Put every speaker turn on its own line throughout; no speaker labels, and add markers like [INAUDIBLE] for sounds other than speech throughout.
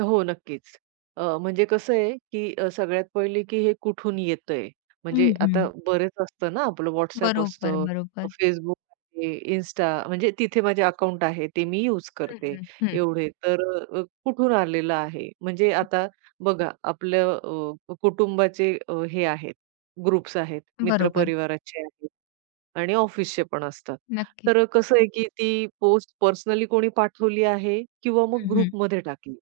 हो नक्कीच, अ, म्हणजे कसं आहे की अ, सगळ्यात पहिले की हे कुठून येतंय
हं,
म्हणजे आता
हं.
बरेच असतं ना आपलं WhatsApp
बरोबर,
असतं. अ,
बरोबर.
Facebook आहे, Insta म्हणजे तिथे माझे अकाउंट आहे ते मी यूज
हं,
करते,
हं, हं.
एवढे, तर अ, अ, कुठून आलेलं आहे? म्हणजे
हं.
आता बघा आपलं अ, कुटुंबाचे अ, हे आहेत ग्रुप्स आहेत, मित्र
बरोबर.
परिवाराचे आहेत आणि ऑफिसचे पण असतात.
नक्कीच.
तर अ, कसं आहे की ती पोस्ट पर्सनली कोणी पाठवली आहे किंवा मग
हं, हं.
ग्रुपमध्ये टाकली.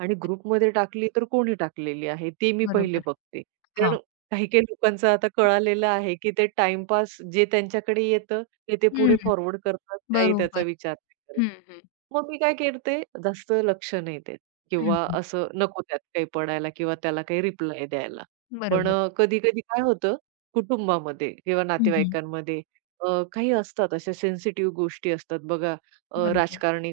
आणि
अच्छा.
ग्रुपमध्ये टाकली तर कोणी टाकलेली आहे? ते मी पहिले
बरोबर.
बघते. कारण
हां.
काही-काही लोकांचं आता
हं.
कळालेलं आहे, की ते टाईमपास जे त्यांच्याकडे येतं ते ते
हं.
पुढे फॉरवर्ड करतात काही त्याचा
बरोबर.
विचार नाही करत.
हं, हं.
मग मी काय करते जास्त लक्ष नाही देत
हं,
किंवा
हं.
असं नको त्यात काही पडायला किंवा त्याला काही रिप्लाय द्यायला. पण
बरोबर.
अ, कधी-कधी काय होतं कुटुंबामध्ये किंवा
हं, हं.
नातेवाईकांमध्ये अ, काही असतात अशा सेन्सिटिव्ह गोष्टी असतात बघा अ,
बरोबर.
राजकारणी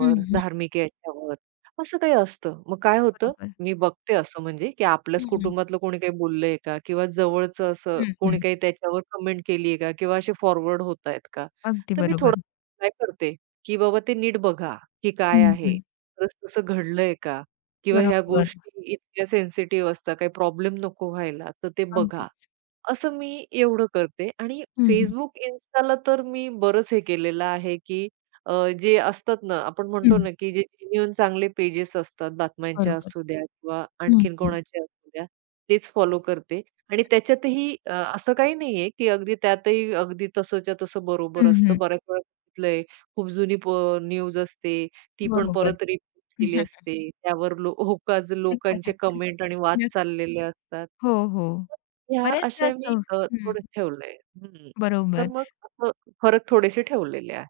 हं, हं.
धार्मिक याच्यावर असं काही असतं. मग काय होतं?
बरोबर.
मी बघते असं म्हणजे, की आपल्याच
हं, हं.
कुटुंबातलं कोणी काही बोललंय का किंवा जवळचं असं
हं,
कोणी
हं.
काही त्याच्यावर कमेंट केली आहे का किंवा असे फॉरवर्ड होतायेत का?
अगदी
तर मी थोडा
बरोबर.
[UNINTELLIGIBLE] काय करते, की बाबा ते नीट बघा की काय
हं,
आहे?
हं.
खरच तसं घडलंय का किंवा ह्या
बरोबर.
गोष्टी इतक्या सेन्सिटिव्ह असतात काही प्रॉब्लेम नको व्हायला, तर ते बघा.
अगदीच.
असं मी एवढं करते आणि
हं, हं.
Facebook, Instaला तर मी बरंच हे केलेलं आहे की अ, जे असतात ना आपण म्हणतो
हं.
ना, की जे जेन्युइन चांगले पेजेस असतात बातम्यांच्या
बरोबर.
असूद्या किंवा
हं,
आणखीन
हं
कोणाचे असू द्या, तेच फॉलो करते आणि
नक्कीच.
त्याच्यातही अ, असं काही नाहीये की अगदी त्यातही, अगदी तसंच्या तसं
हं,
बरोबर असतं.
हं.
बऱ्याच वेळा बघितलंय खूप जुनी पो न्यूज असते ती पण
बरोबर.
परत रिपीट केली
[CHUCKLES]
असते. त्यावर लो होकाज लोकांचे
[CHUCKLES]
कमेंट आणि वाद
नक
चाललेले असतात.
हो, हो.
तर ह्या
बरेचदा
असे
असं
मी
हो
अ,
हं.
थोडे ठेवलय हं, हं. तर
बरोबर.
मग अस फरक थोडेसे ठेवलेले आहेत.